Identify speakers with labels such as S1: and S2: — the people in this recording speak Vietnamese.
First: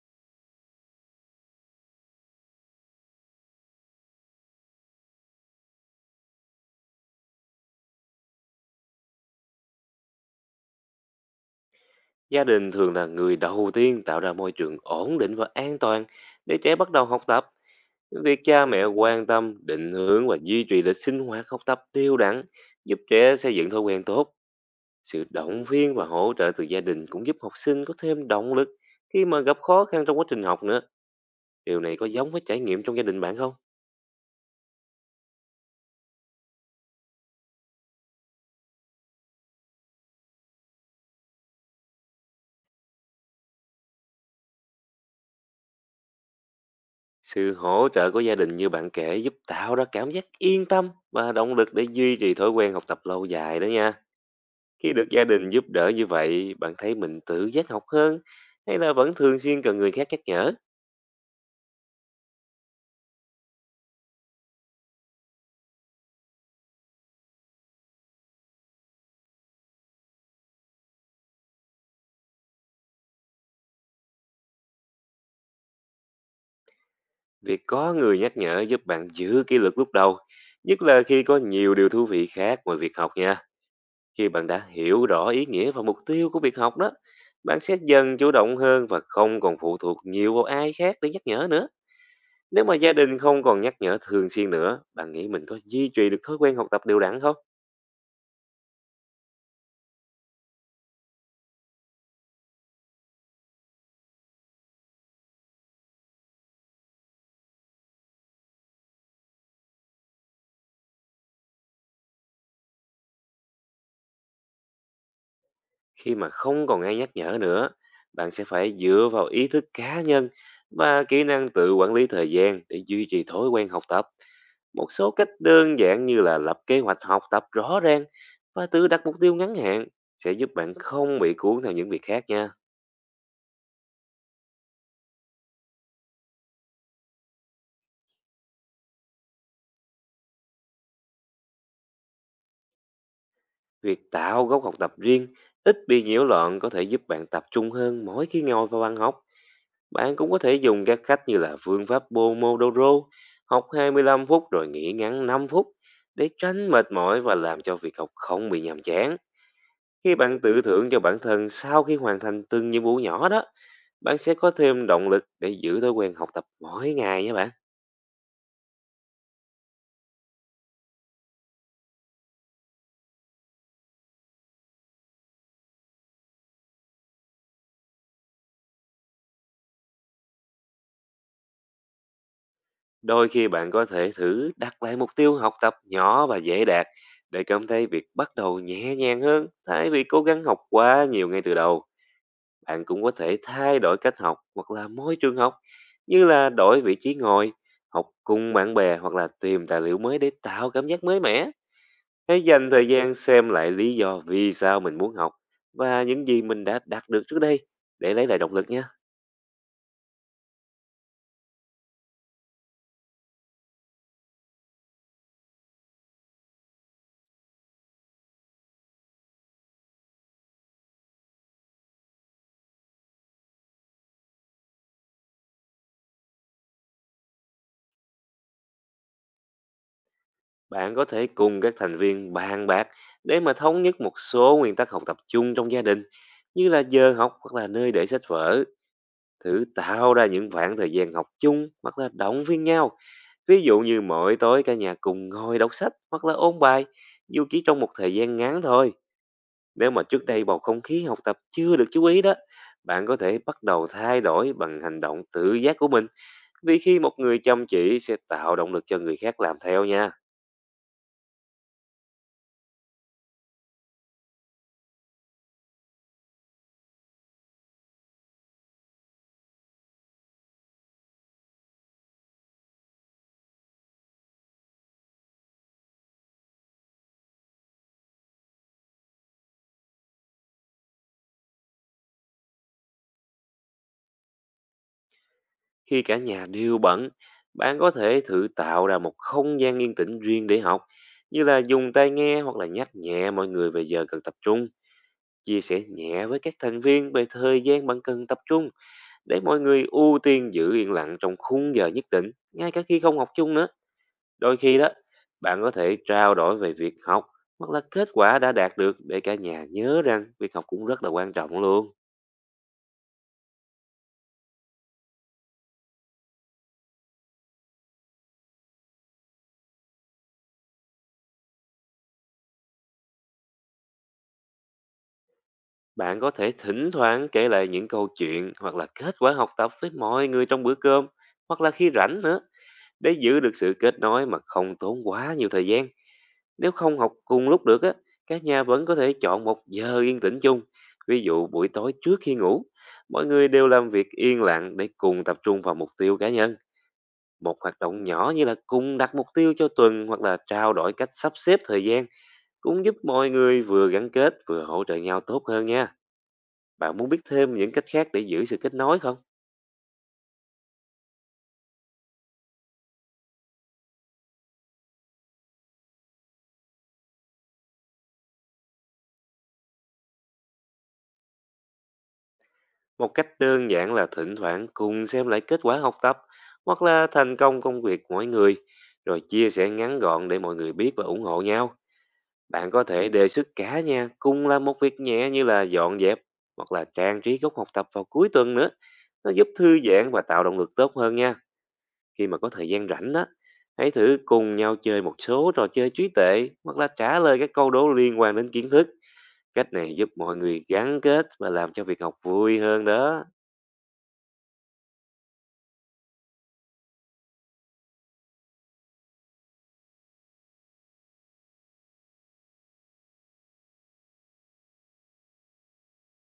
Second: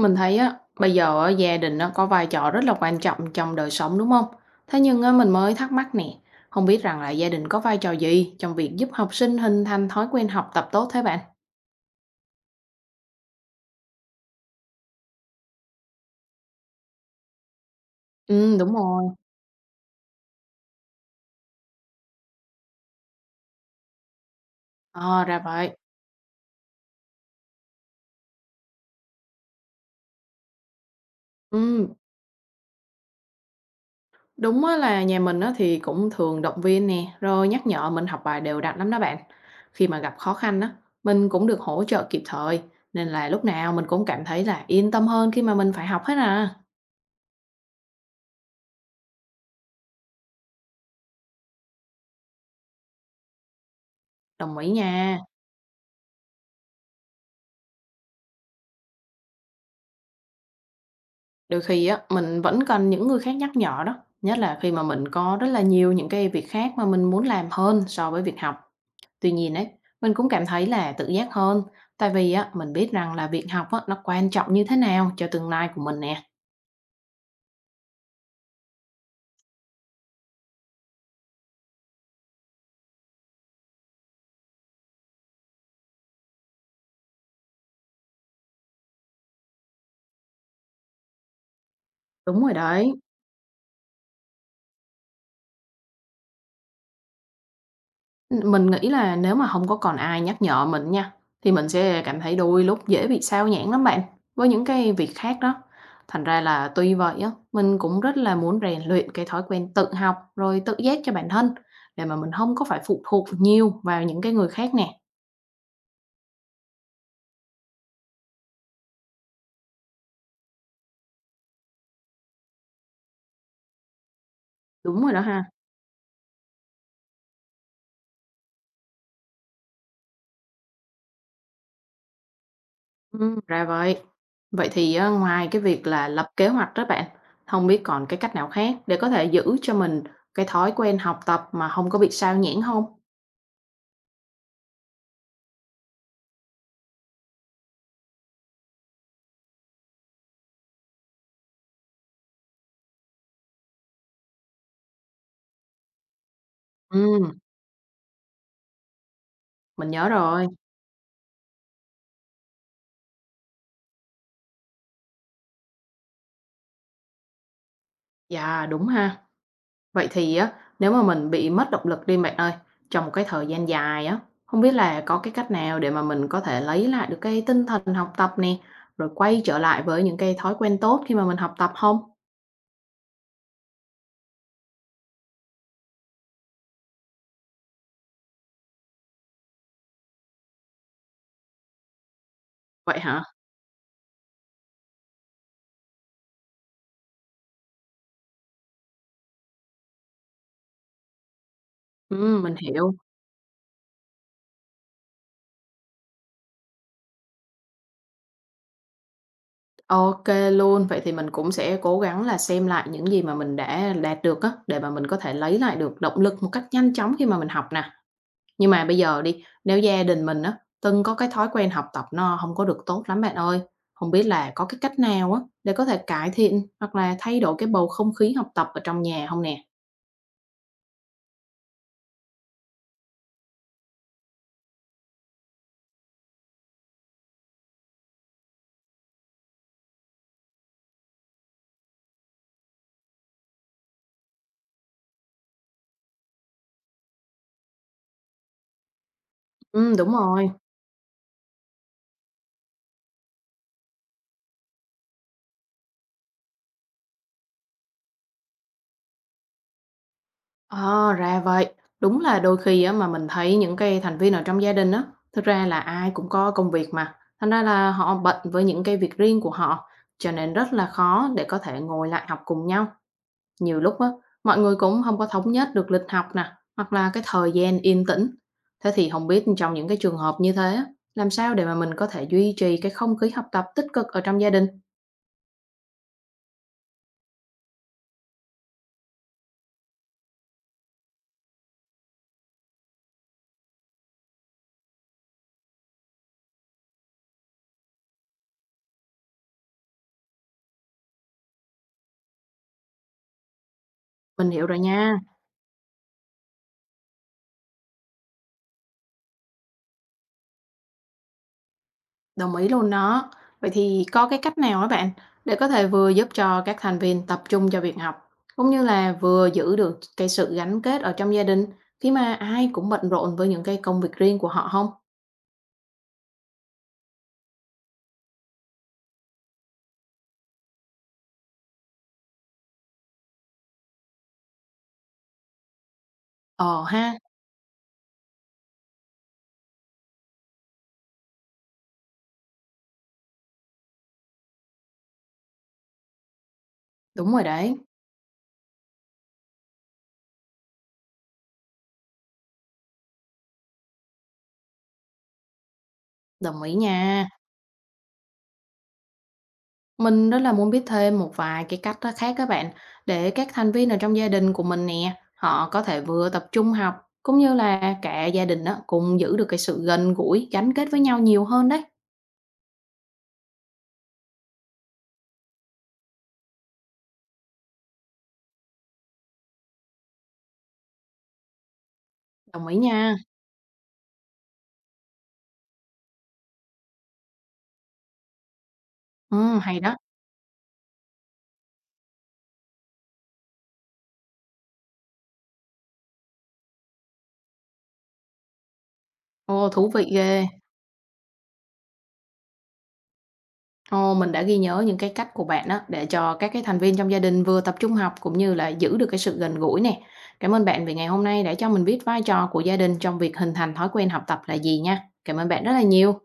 S1: Mình thấy á, bây giờ á, gia đình nó có vai trò rất là quan trọng trong đời sống đúng không? Thế nhưng á, mình mới thắc mắc nè, không biết rằng là gia đình có vai trò gì trong việc giúp học sinh hình thành thói quen học tập tốt thế bạn?
S2: Gia đình thường là người đầu tiên tạo ra môi trường ổn định và an toàn để trẻ bắt đầu học tập. Việc
S1: Ừ,
S2: cha
S1: đúng
S2: mẹ
S1: rồi.
S2: quan tâm, định hướng và duy trì lịch sinh hoạt học tập đều đặn giúp trẻ xây dựng thói quen tốt.
S1: Ờ,
S2: Sự
S1: ra
S2: động
S1: vậy.
S2: viên và hỗ trợ từ gia đình cũng giúp học sinh có thêm động lực khi mà gặp khó khăn trong quá trình học nữa. Điều
S1: Ừ,
S2: này có giống với trải nghiệm trong gia đình bạn không?
S1: đúng á, là nhà mình á, thì cũng thường động viên nè, rồi nhắc nhở mình học bài đều đặn lắm đó bạn. Khi mà gặp khó khăn á, mình cũng được hỗ trợ kịp thời, nên là lúc nào mình cũng cảm thấy là yên tâm hơn khi mà mình phải học hết à.
S2: Sự hỗ trợ của gia đình như bạn kể giúp tạo ra cảm giác yên tâm và động lực để duy trì thói quen học tập lâu dài đó nha.
S1: Đồng ý
S2: Khi được
S1: nha.
S2: gia đình giúp đỡ như vậy, bạn thấy mình tự giác học hơn hay là vẫn thường xuyên cần người khác nhắc nhở?
S1: Đôi khi á, mình vẫn cần những người khác nhắc nhở đó, nhất là khi mà mình có rất là nhiều những cái việc khác mà mình muốn làm hơn so với việc học. Tuy nhiên ấy, mình cũng cảm thấy là tự giác hơn, tại vì á, mình biết rằng là việc học á, nó quan trọng như thế nào cho tương lai của mình nè.
S2: Việc có người nhắc nhở giúp bạn giữ kỷ luật lúc đầu, nhất là khi có nhiều điều thú vị khác ngoài việc học nha. Khi bạn đã hiểu rõ ý nghĩa và mục tiêu của việc học đó, bạn sẽ dần chủ động hơn và không còn phụ thuộc nhiều vào ai khác để nhắc nhở nữa.
S1: Đúng rồi
S2: Nếu mà
S1: đấy.
S2: gia đình không còn nhắc nhở thường xuyên nữa, bạn nghĩ mình có duy trì được thói quen học tập đều đặn không?
S1: Mình nghĩ là nếu mà hông có còn ai nhắc nhở mình nha, thì mình sẽ cảm thấy đôi lúc dễ bị xao nhãng lắm bạn, với những cái việc khác đó. Thành ra là tuy vậy á, mình cũng rất là muốn rèn luyện cái thói quen tự học, rồi tự giác cho bản thân, để mà mình hông có phải phụ thuộc nhiều vào những cái người khác nè.
S2: Khi mà không còn ai nhắc nhở nữa, bạn sẽ phải dựa vào ý thức cá nhân và kỹ năng tự quản lý thời gian để duy trì thói quen học tập. Một
S1: Đúng
S2: số
S1: rồi đó
S2: cách
S1: ha.
S2: đơn giản như là lập kế hoạch học tập rõ ràng và tự đặt mục tiêu ngắn hạn sẽ giúp bạn không bị cuốn theo những việc khác nha.
S1: Ra vậy. Vậy thì á, ngoài cái việc là lập kế hoạch đó bạn, hông biết còn cái cách nào khác để có thể giữ cho mình cái thói quen học tập mà hông có bị xao nhãng hông?
S2: Việc tạo góc học tập riêng ít bị nhiễu loạn có thể giúp bạn tập trung hơn mỗi khi ngồi vào bàn học. Bạn cũng có thể dùng các cách như là phương pháp Pomodoro, học 25 phút rồi nghỉ ngắn 5 phút để tránh mệt mỏi
S1: Ừm,
S2: và làm cho việc học không bị nhàm chán.
S1: mình nhớ
S2: Khi bạn
S1: rồi.
S2: tự thưởng cho bản thân sau khi hoàn thành từng nhiệm vụ nhỏ đó, bạn sẽ có thêm động lực để giữ thói quen học tập mỗi ngày nha bạn.
S1: Dạ, đúng ha. Vậy thì á, nếu mà mình bị mất động lực đi bạn ơi, trong một cái thời gian dài á, không biết là có cái cách nào để mà mình có thể lấy lại được cái tinh thần học tập nè, rồi quay trở lại với những cái thói quen tốt khi mà mình học tập không?
S2: Đôi khi bạn có thể thử đặt lại mục tiêu học tập nhỏ và dễ đạt để cảm thấy việc bắt đầu nhẹ nhàng hơn thay vì cố gắng học quá nhiều ngay từ đầu. Bạn
S1: Vậy
S2: cũng có
S1: hả?
S2: thể thay đổi cách học hoặc là môi trường học, như là đổi vị trí ngồi, học cùng bạn bè hoặc là tìm tài liệu mới để tạo cảm giác mới mẻ. Hãy
S1: Mình
S2: dành thời
S1: hiểu.
S2: gian xem lại lý do vì sao mình muốn học và những gì mình đã đạt được trước đây để lấy lại động lực nha.
S1: OK luôn, vậy thì mình cũng sẽ cố gắng là xem lại những gì mà mình đã đạt được á, để mà mình có thể lấy lại được động lực một cách nhanh chóng khi mà mình học nè. Nhưng mà bây giờ đi, nếu gia đình mình á, từng có cái thói quen học tập nó không có được tốt lắm bạn ơi, không biết là có cái cách nào á, để có thể cải thiện hoặc là thay đổi cái bầu không khí học tập ở trong nhà không nè?
S2: Bạn có thể cùng các thành viên bàn bạc để mà thống nhất một số nguyên tắc học tập chung trong gia đình, như là giờ học hoặc là nơi để sách vở, thử tạo ra những khoảng thời gian học chung hoặc là động viên nhau. Ví dụ như mỗi tối cả nhà cùng ngồi đọc sách hoặc là ôn bài, dù chỉ trong một thời gian ngắn thôi. Nếu mà
S1: Đúng
S2: trước đây
S1: rồi.
S2: bầu không khí học tập chưa được chú ý đó, bạn có thể bắt đầu thay đổi bằng hành động tự giác của mình. Vì khi một người chăm chỉ sẽ tạo động lực cho người khác làm theo nha.
S1: Ờ, ra vậy. Đúng là đôi khi á, mà mình thấy những cái thành viên ở trong gia đình á, thực ra là ai cũng có công việc mà, thành ra là họ bận với những cái việc riêng của họ, cho nên rất là khó để có thể ngồi lại học cùng nhau. Nhiều lúc á, mọi người cũng không có thống nhất được lịch học nè, hoặc là cái thời gian yên tĩnh. Thế thì không biết trong những cái trường hợp như thế á, làm sao để mà mình có thể duy trì cái không khí học tập tích cực ở trong gia đình?
S2: Khi cả nhà đều bận, bạn có thể thử tạo ra một không gian yên tĩnh riêng để học, như là dùng tai nghe hoặc là nhắc nhẹ mọi người về giờ cần tập trung, chia sẻ nhẹ với các thành viên về thời gian bạn cần tập trung để mọi người ưu tiên giữ yên lặng trong khung giờ nhất định, ngay cả khi không học chung nữa.
S1: Mình
S2: Đôi
S1: hiểu
S2: khi
S1: rồi
S2: đó,
S1: nha,
S2: bạn có thể trao đổi về việc học hoặc là kết quả đã đạt được để cả nhà nhớ rằng việc học cũng rất là quan trọng luôn.
S1: đồng ý luôn đó. Vậy thì có cái cách nào á bạn, để có thể vừa giúp cho các thành viên tập trung cho việc học, cũng như là vừa giữ được cái sự gắn kết ở trong gia đình khi mà ai cũng bận rộn với những cái công việc riêng của họ không?
S2: Bạn có thể thỉnh thoảng kể lại những câu chuyện hoặc là kết quả học tập với mọi người trong bữa cơm hoặc là khi rảnh nữa để giữ được sự kết nối mà không tốn quá nhiều thời gian. Nếu
S1: Ờ
S2: không
S1: ha,
S2: học cùng lúc được á, các nhà vẫn có thể chọn một giờ yên tĩnh chung. Ví dụ buổi tối trước khi ngủ, mọi người đều làm việc yên lặng để cùng tập trung vào mục tiêu cá nhân.
S1: đúng rồi
S2: Một
S1: đấy,
S2: hoạt động nhỏ như là cùng đặt mục tiêu cho tuần hoặc là trao đổi cách sắp xếp thời gian cũng giúp mọi người vừa gắn kết vừa hỗ trợ nhau tốt hơn nha.
S1: đồng ý
S2: Bạn muốn biết
S1: nha.
S2: thêm những cách khác để giữ sự kết nối không?
S1: Mình rất là muốn biết thêm một vài cái cách á khác các bạn, để các thành viên ở trong gia đình của mình nè, họ có thể vừa tập trung học, cũng như là cả gia đình đó cùng giữ được cái sự gần gũi, gắn kết với nhau nhiều hơn đấy.
S2: Một cách đơn giản là thỉnh thoảng cùng xem lại kết quả học tập hoặc là thành công công việc mỗi người, rồi chia sẻ ngắn gọn để mọi người biết và ủng hộ nhau.
S1: Đồng
S2: Bạn
S1: ý
S2: có thể
S1: nha.
S2: đề xuất cả nhà cùng làm một việc nhẹ như là dọn dẹp hoặc là trang trí góc học tập vào cuối tuần nữa. Nó giúp thư
S1: Hay đó.
S2: giãn và tạo động lực tốt hơn nha. Khi mà có thời gian rảnh đó, hãy thử cùng nhau chơi một số trò chơi trí tuệ hoặc là trả lời các câu đố liên quan đến kiến thức.
S1: Ồ,
S2: Cách
S1: thú
S2: này
S1: vị
S2: giúp mọi
S1: ghê.
S2: người gắn kết và làm cho việc học vui hơn đó.
S1: Ồ, mình đã ghi nhớ những cái cách của bạn đó để cho các cái thành viên trong gia đình vừa tập trung học, cũng như là giữ được cái sự gần gũi nè. Cảm ơn bạn vì ngày hôm nay đã cho mình biết vai trò của gia đình trong việc hình thành thói quen học tập là gì nha. Cảm ơn bạn rất là nhiều.